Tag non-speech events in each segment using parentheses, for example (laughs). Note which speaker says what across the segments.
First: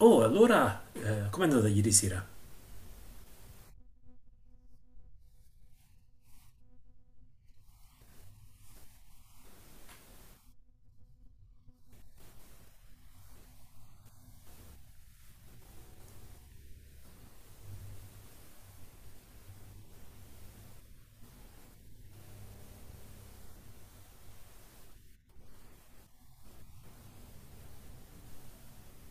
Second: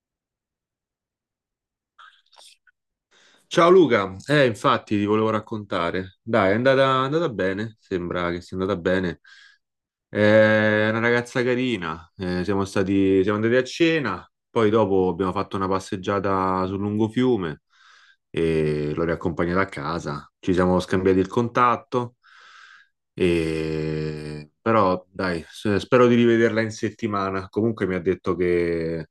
Speaker 1: Oh, allora, com'è andata ieri sera?
Speaker 2: Ciao Luca, infatti ti volevo raccontare. Dai, è andata bene, sembra che sia andata bene. È una ragazza carina, siamo andati a cena, poi dopo abbiamo fatto una passeggiata sul lungofiume e l'ho riaccompagnata a casa. Ci siamo scambiati il contatto, però dai, spero di rivederla in settimana. Comunque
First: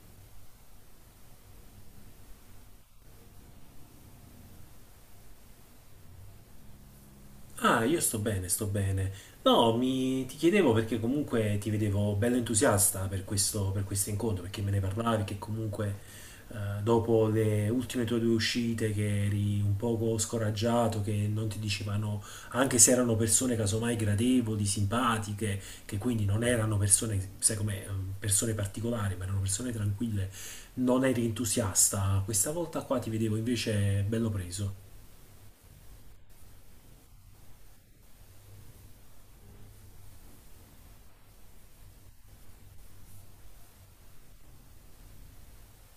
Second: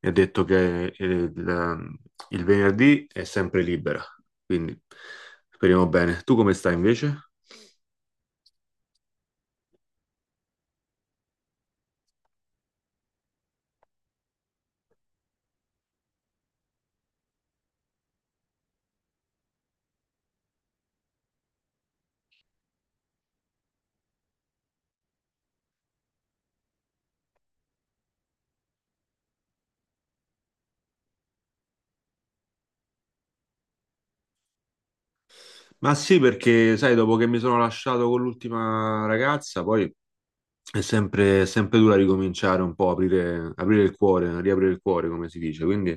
Speaker 2: mi ha detto che il venerdì è sempre libera, quindi speriamo bene. Tu come stai invece?
Speaker 1: Ah, io sto bene, sto bene. No, ti chiedevo perché comunque ti vedevo bello entusiasta per questo incontro, perché me ne parlavi che comunque dopo le ultime tue due uscite che eri un poco scoraggiato, che non ti dicevano, anche se erano persone casomai gradevoli, simpatiche, che quindi non erano persone, sai com'è, persone particolari, ma erano persone tranquille, non eri entusiasta. Questa volta qua ti vedevo invece bello preso.
Speaker 2: Ma sì, perché sai, dopo che mi sono lasciato con l'ultima ragazza, poi è sempre dura ricominciare un po', aprire il cuore, riaprire il cuore, come si dice. Quindi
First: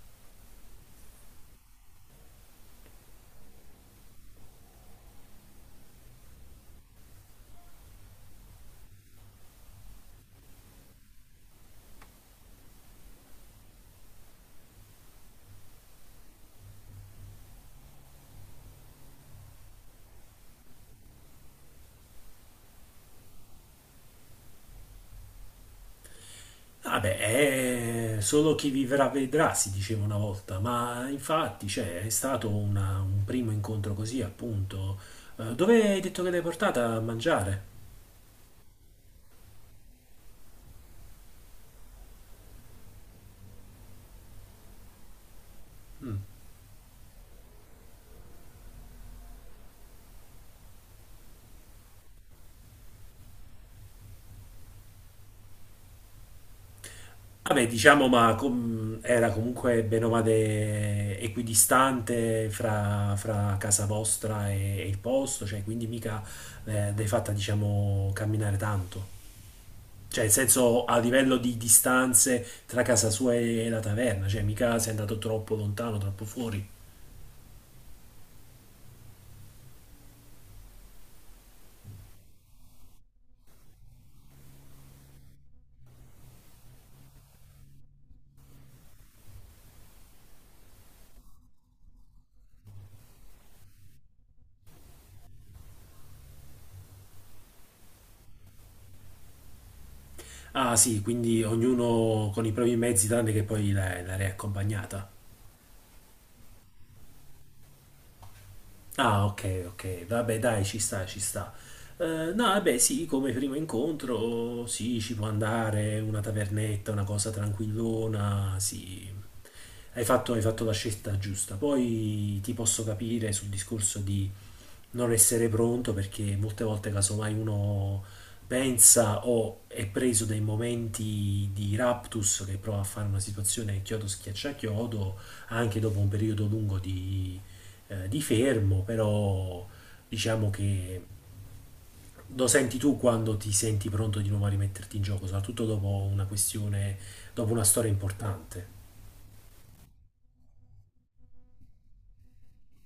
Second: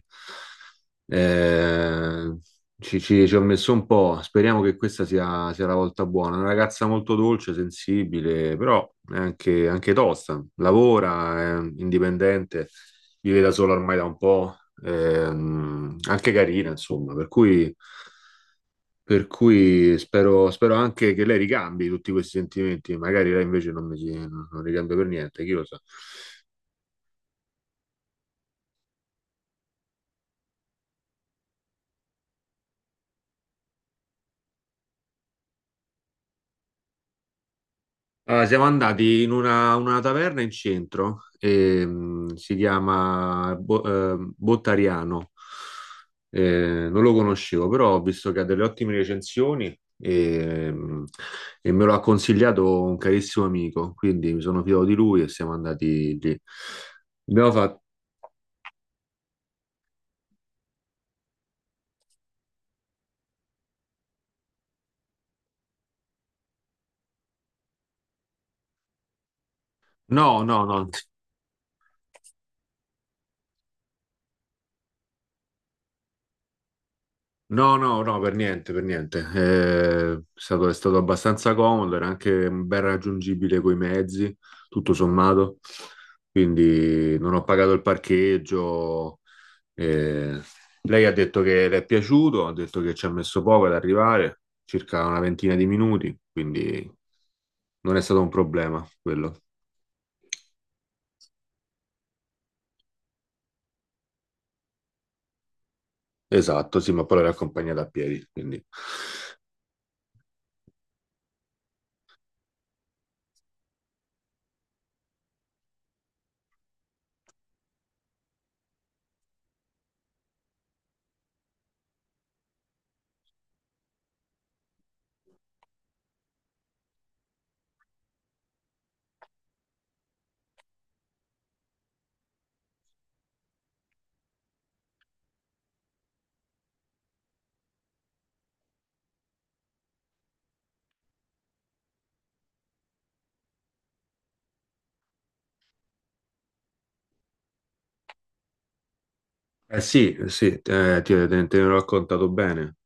Speaker 2: eh, ci ho messo un po'. Speriamo che sia la volta buona. Una ragazza molto dolce, sensibile, però è anche tosta. Lavora, è indipendente, vive da sola ormai da un po', anche carina, insomma, per cui. Per cui spero anche che lei ricambi tutti questi sentimenti, magari lei invece non, mi si- non ricambia per niente, chi lo sa.
Speaker 1: Vabbè, è solo chi vivrà vedrà, si diceva una volta, ma infatti, cioè, un primo incontro così, appunto. Dove hai detto che l'hai portata a mangiare?
Speaker 2: Allora, siamo andati in una taverna in centro, si chiama Bottariano.
Speaker 1: Mm.
Speaker 2: Non lo conoscevo, però ho visto che ha delle ottime recensioni, e me lo ha consigliato un carissimo amico, quindi mi sono fidato di lui e siamo andati lì. Abbiamo
Speaker 1: Vabbè,
Speaker 2: fatto...
Speaker 1: diciamo, era comunque bene o male equidistante fra casa vostra e il posto, cioè, quindi mica l'hai fatta, diciamo, camminare tanto. Cioè, in
Speaker 2: No, no,
Speaker 1: senso
Speaker 2: no.
Speaker 1: a livello di distanze tra casa sua e la taverna, cioè mica sei andato troppo lontano, troppo fuori.
Speaker 2: No, no, no, per niente, per niente. È stato abbastanza comodo, era anche ben raggiungibile coi mezzi, tutto sommato. Quindi non ho pagato il parcheggio. eh, Lei ha detto che le è piaciuto, ha detto che ci ha messo poco ad arrivare, circa una ventina di minuti, quindi non è stato un problema quello.
Speaker 1: Ah, sì, quindi ognuno con i propri mezzi, tranne che l'area accompagnata.
Speaker 2: Esatto, sì, ma poi l'ho accompagnata a piedi, quindi
Speaker 1: Ah, ok, ok, vabbè, dai, ci sta, ci sta. No, vabbè, sì, come primo incontro, sì, ci può andare, una tavernetta, una cosa tranquillona, sì. Hai fatto la scelta giusta. Poi ti posso capire sul discorso di non essere pronto perché molte volte casomai uno pensa o è preso dai momenti di raptus che prova a fare una situazione chiodo schiaccia chiodo anche dopo un periodo lungo di fermo, però diciamo che lo senti tu quando ti senti pronto di nuovo a rimetterti in gioco, soprattutto dopo una questione, dopo una storia importante.
Speaker 2: eh sì, eh sì, te ne ho raccontato bene.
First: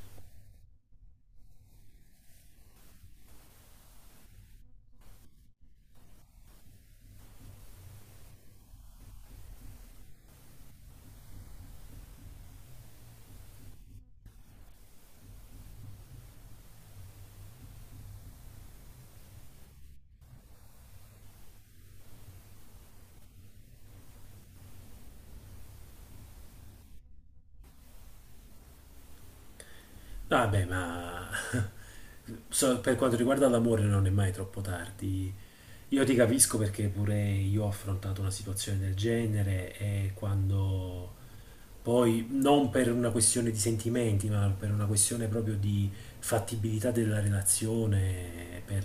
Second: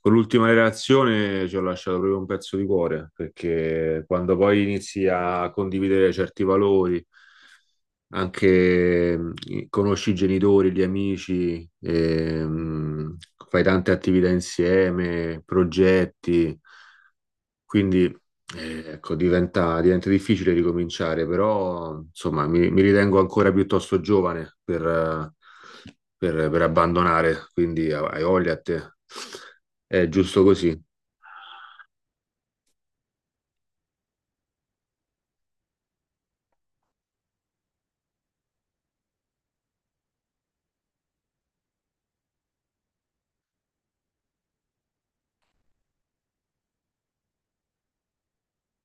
Speaker 2: Con l'ultima relazione ci ho lasciato proprio un pezzo di cuore, perché quando poi inizi a condividere certi valori, anche conosci i genitori, gli amici, e fai tante attività insieme, progetti. Quindi, ecco, diventa difficile ricominciare, però, insomma, mi ritengo ancora piuttosto giovane per, per abbandonare, quindi hai voglia a te. È giusto
Speaker 1: Vabbè,
Speaker 2: così.
Speaker 1: ma (laughs) per quanto riguarda l'amore non è mai troppo tardi. Io ti capisco perché pure io ho affrontato una situazione del genere e quando poi, non per una questione di sentimenti, ma per una questione proprio di fattibilità della relazione, per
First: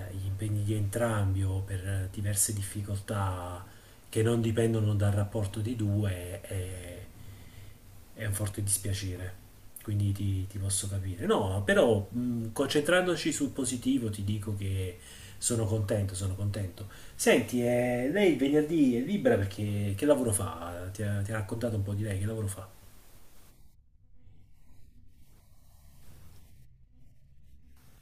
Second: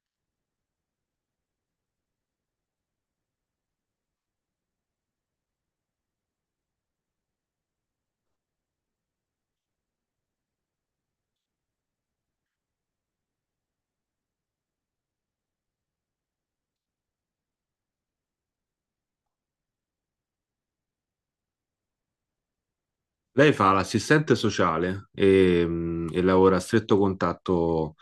Speaker 1: gli impegni di entrambi o per diverse difficoltà che non dipendono dal rapporto di è un forte dispiacere. Quindi ti posso capire. No, però concentrandoci sul positivo ti dico che sono contento, sono contento. Senti, lei venerdì è libera perché che lavoro fa? Ti ha raccontato un po' di lei, che lavoro fa?
Speaker 2: Lei fa l'assistente sociale e lavora a stretto contatto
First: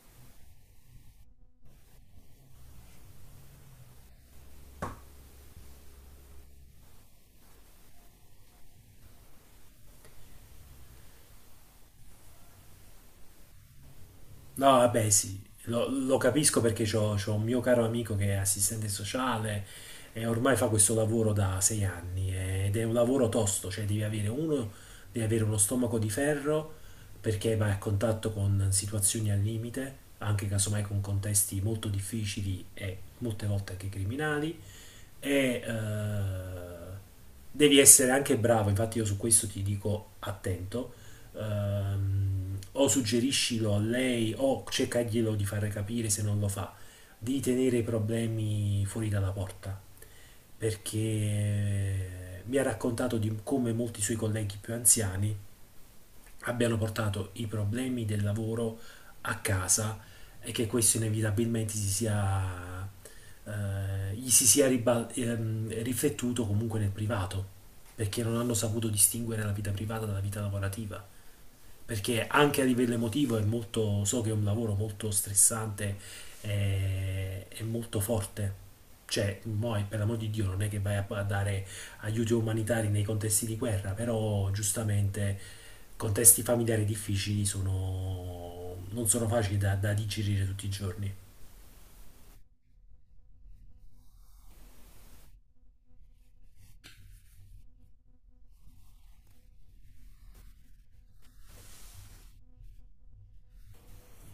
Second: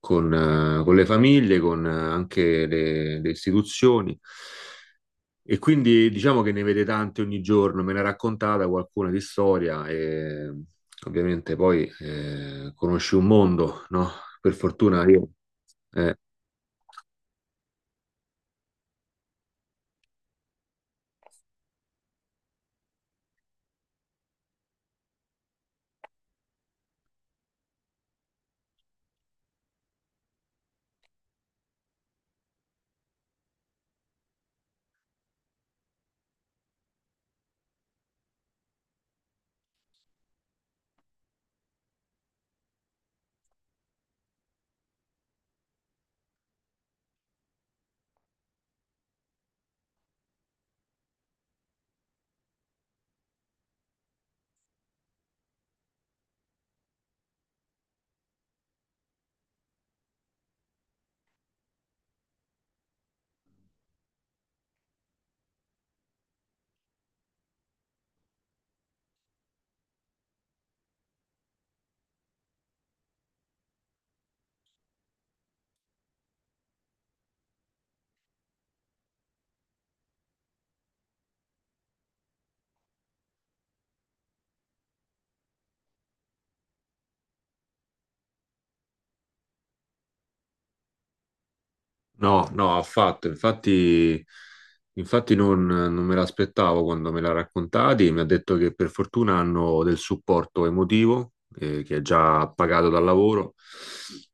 Speaker 2: con le famiglie, con anche le istituzioni. E quindi diciamo che ne vede tante ogni giorno, me ne ha raccontata qualcuna di storia e ovviamente poi conosci un mondo, no? Per
Speaker 1: No,
Speaker 2: fortuna
Speaker 1: vabbè,
Speaker 2: io.
Speaker 1: sì, lo
Speaker 2: eh,
Speaker 1: capisco perché c'ho un mio caro amico che è assistente sociale e ormai fa questo lavoro da sei anni ed è un lavoro tosto, cioè devi avere uno stomaco di ferro perché vai a contatto con situazioni al limite, anche casomai con contesti molto difficili e molte volte anche criminali e devi essere anche bravo, infatti io su questo ti dico attento o suggeriscilo a lei o cercaglielo di fare capire se non lo fa, di tenere i problemi fuori dalla porta, perché mi ha raccontato di come molti suoi colleghi più anziani abbiano portato i problemi del lavoro a casa e che questo inevitabilmente gli si sia riflettuto comunque nel privato, perché non hanno saputo distinguere la vita privata dalla vita lavorativa perché anche a livello emotivo è molto, so che è un lavoro molto stressante e molto forte. Cioè, poi, per l'amor di Dio, non è che vai a dare aiuti umanitari nei contesti di guerra, però giustamente contesti familiari difficili non sono facili da digerire tutti i giorni.
Speaker 2: No, no, affatto. Infatti, infatti non me l'aspettavo quando me l'ha raccontati. Mi ha detto che per fortuna hanno del supporto emotivo, che è già pagato dal lavoro,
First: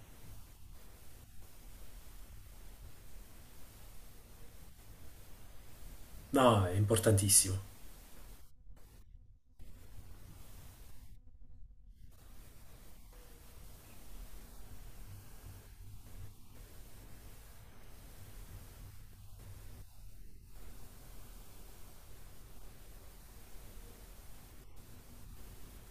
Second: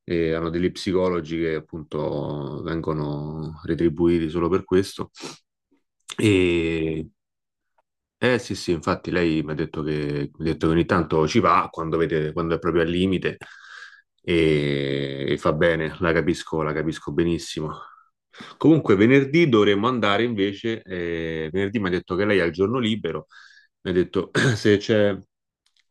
Speaker 2: e hanno degli psicologi che appunto vengono retribuiti solo per questo.
Speaker 1: No, è
Speaker 2: E,
Speaker 1: importantissimo.
Speaker 2: eh sì, sì, infatti lei mi ha detto che ogni tanto ci va quando quando è proprio al limite e fa bene, la capisco benissimo. Comunque venerdì dovremmo andare invece, venerdì mi ha detto che lei ha il giorno libero, mi ha detto (clears throat) se c'è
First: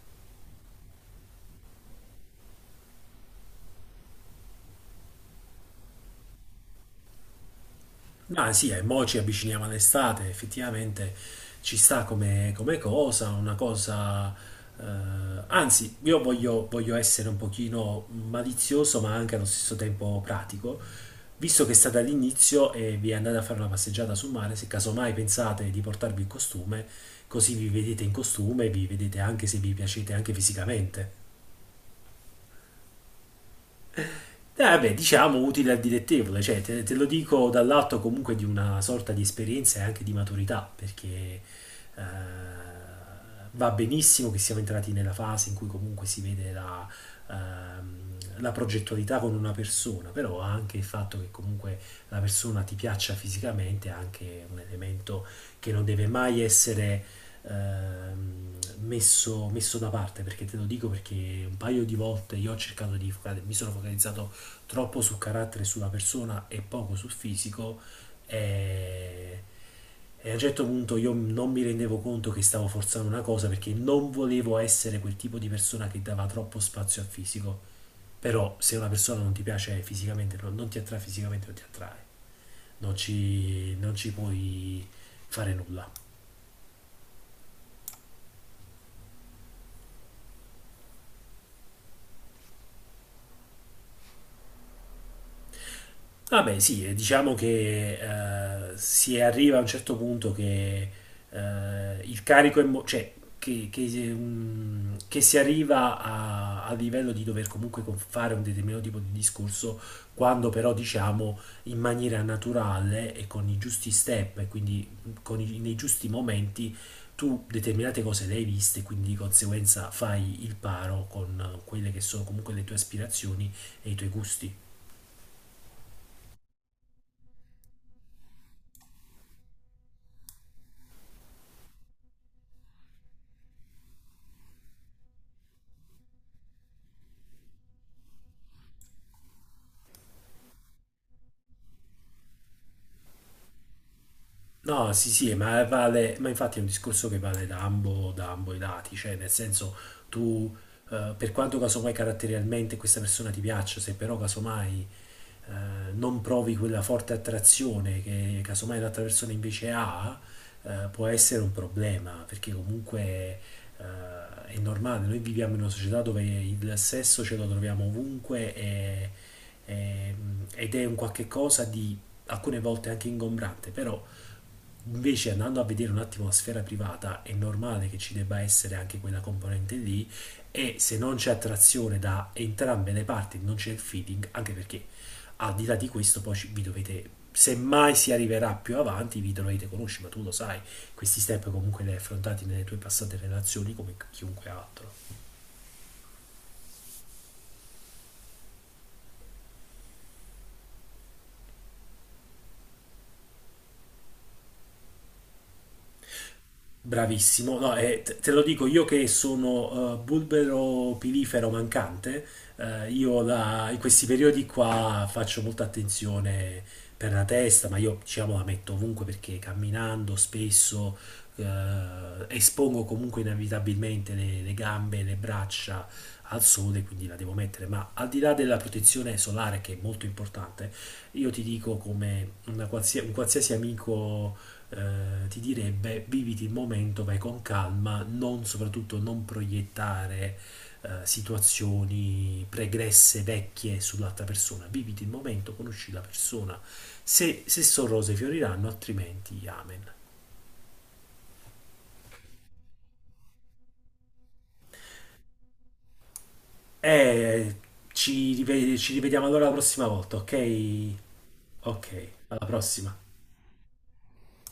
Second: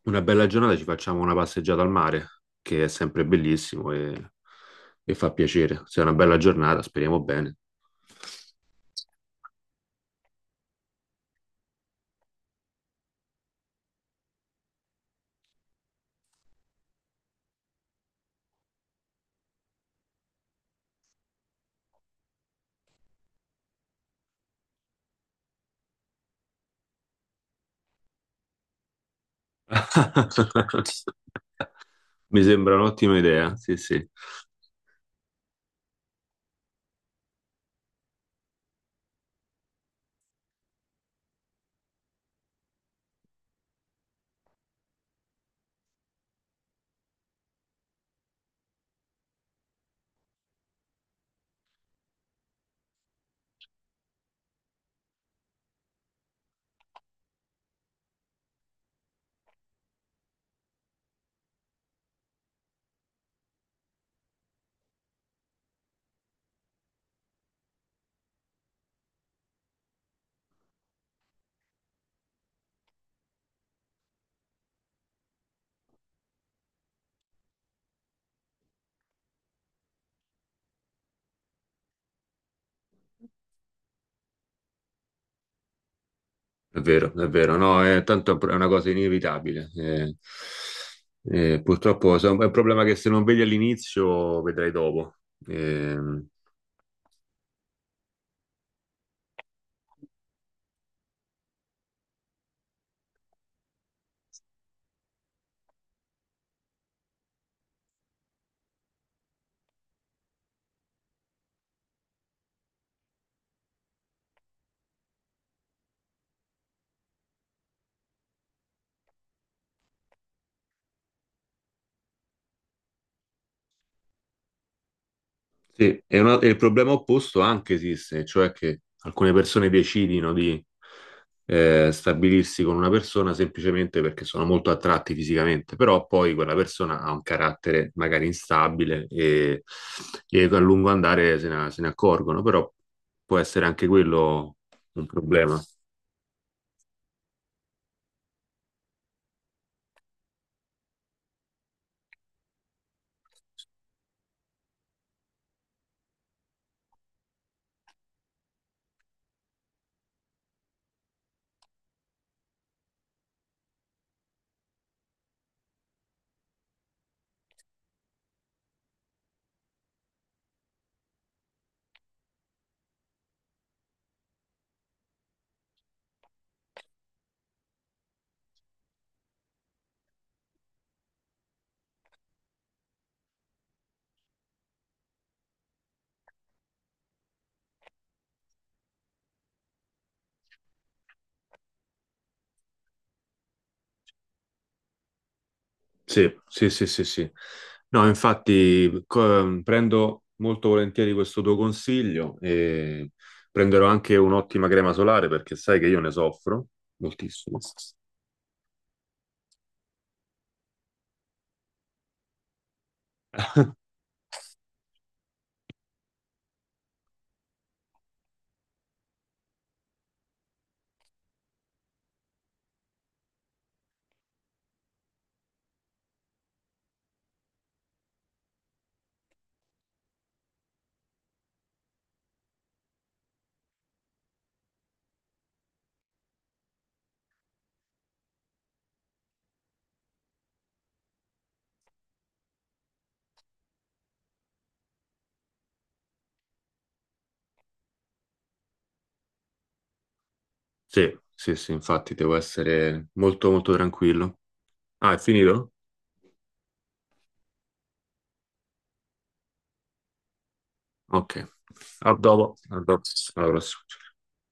Speaker 2: una bella giornata ci facciamo una passeggiata al mare, che è sempre bellissimo e fa piacere. Se è una bella giornata, speriamo bene.
Speaker 1: Ma sì, e mo ci avviciniamo all'estate, effettivamente ci sta come, come cosa, una cosa... anzi, io voglio, voglio essere un pochino malizioso, ma anche allo stesso tempo pratico. Visto che state all'inizio e vi andate a fare una passeggiata sul mare, se casomai pensate di portarvi il costume, così vi vedete in costume e vi vedete anche se vi piacete anche fisicamente.
Speaker 2: (laughs) Mi sembra un'ottima idea, sì, sì,
Speaker 1: Vabbè, diciamo utile al dilettevole, cioè te, te lo dico dall'atto comunque di una sorta di esperienza e anche di maturità, perché eh, va benissimo che siamo entrati nella fase in cui comunque si vede la progettualità con una persona, però anche il fatto che comunque la persona ti piaccia fisicamente è anche un elemento che non deve mai essere ehm, messo, messo da parte, perché te lo dico perché un paio di volte io ho cercato di focalizzare, mi sono focalizzato troppo su carattere e sulla persona e poco sul fisico e, e a un certo punto io non mi rendevo conto che stavo forzando una cosa perché non volevo essere quel tipo di persona che dava troppo spazio al fisico. Però se una persona non ti piace fisicamente, non ti attrae fisicamente, non ti attrae. Non ci puoi fare nulla.
Speaker 2: è vero, no, è, tanto è una cosa inevitabile. Eh. Purtroppo è un problema che se non vedi all'inizio vedrai dopo. Ehm,
Speaker 1: Ah beh, sì, diciamo che si arriva a un certo punto che il cioè che si arriva a livello di dover comunque fare un determinato tipo di discorso, quando però diciamo in maniera naturale e con i giusti step e quindi nei giusti momenti tu determinate cose le hai viste, quindi di conseguenza fai il paro con quelle che sono comunque le tue aspirazioni e i tuoi gusti.
Speaker 2: Sì, e, e il problema opposto anche esiste, cioè che alcune persone decidino di stabilirsi con una persona semplicemente perché sono molto attratti fisicamente, però poi quella persona ha un carattere magari instabile e a lungo andare se ne accorgono, però può essere anche quello
Speaker 1: No,
Speaker 2: un
Speaker 1: sì, sì,
Speaker 2: problema.
Speaker 1: ma vale, ma infatti è un discorso che vale da da ambo i lati, cioè nel senso tu, per quanto casomai caratterialmente questa persona ti piaccia, se però casomai non provi quella forte attrazione che casomai l'altra persona invece ha, può essere un problema, perché comunque è normale, noi viviamo in una società dove il sesso ce lo troviamo ovunque e- ed è un qualche cosa di alcune volte anche ingombrante, però invece andando a vedere un attimo la sfera privata è normale che ci debba essere anche quella componente lì e se non c'è attrazione da entrambe le parti, non c'è il feeding, anche perché al di là di questo vi dovete, se mai si arriverà più avanti, vi dovete conoscere, ma tu lo sai, questi step comunque li hai affrontati nelle tue passate relazioni come chiunque altro.
Speaker 2: Sì, sì, sì, sì, sì. No, infatti prendo molto volentieri questo tuo consiglio e prenderò anche un'ottima crema solare perché sai che io ne soffro
Speaker 1: Bravissimo,
Speaker 2: moltissimo.
Speaker 1: no, te lo dico io che sono bulbero pilifero mancante, in questi periodi qua faccio molta attenzione per la testa, ma io diciamo la metto ovunque perché camminando spesso eh, espongo comunque inevitabilmente le gambe, le braccia al sole, quindi la devo mettere, ma al di là della protezione solare che è molto importante, io ti dico come una un qualsiasi amico ti direbbe viviti il momento, vai con calma, non soprattutto non proiettare situazioni pregresse, vecchie sull'altra persona, viviti il momento, conosci la persona, se sono rose fioriranno, altrimenti amen.
Speaker 2: Sì, sì, sì, infatti devo essere molto tranquillo. Ah, è finito?
Speaker 1: E ci rivediamo allora la prossima volta, ok?
Speaker 2: Ok.
Speaker 1: Ok,
Speaker 2: A
Speaker 1: alla
Speaker 2: dopo. A
Speaker 1: prossima.
Speaker 2: dopo. Alla prossima.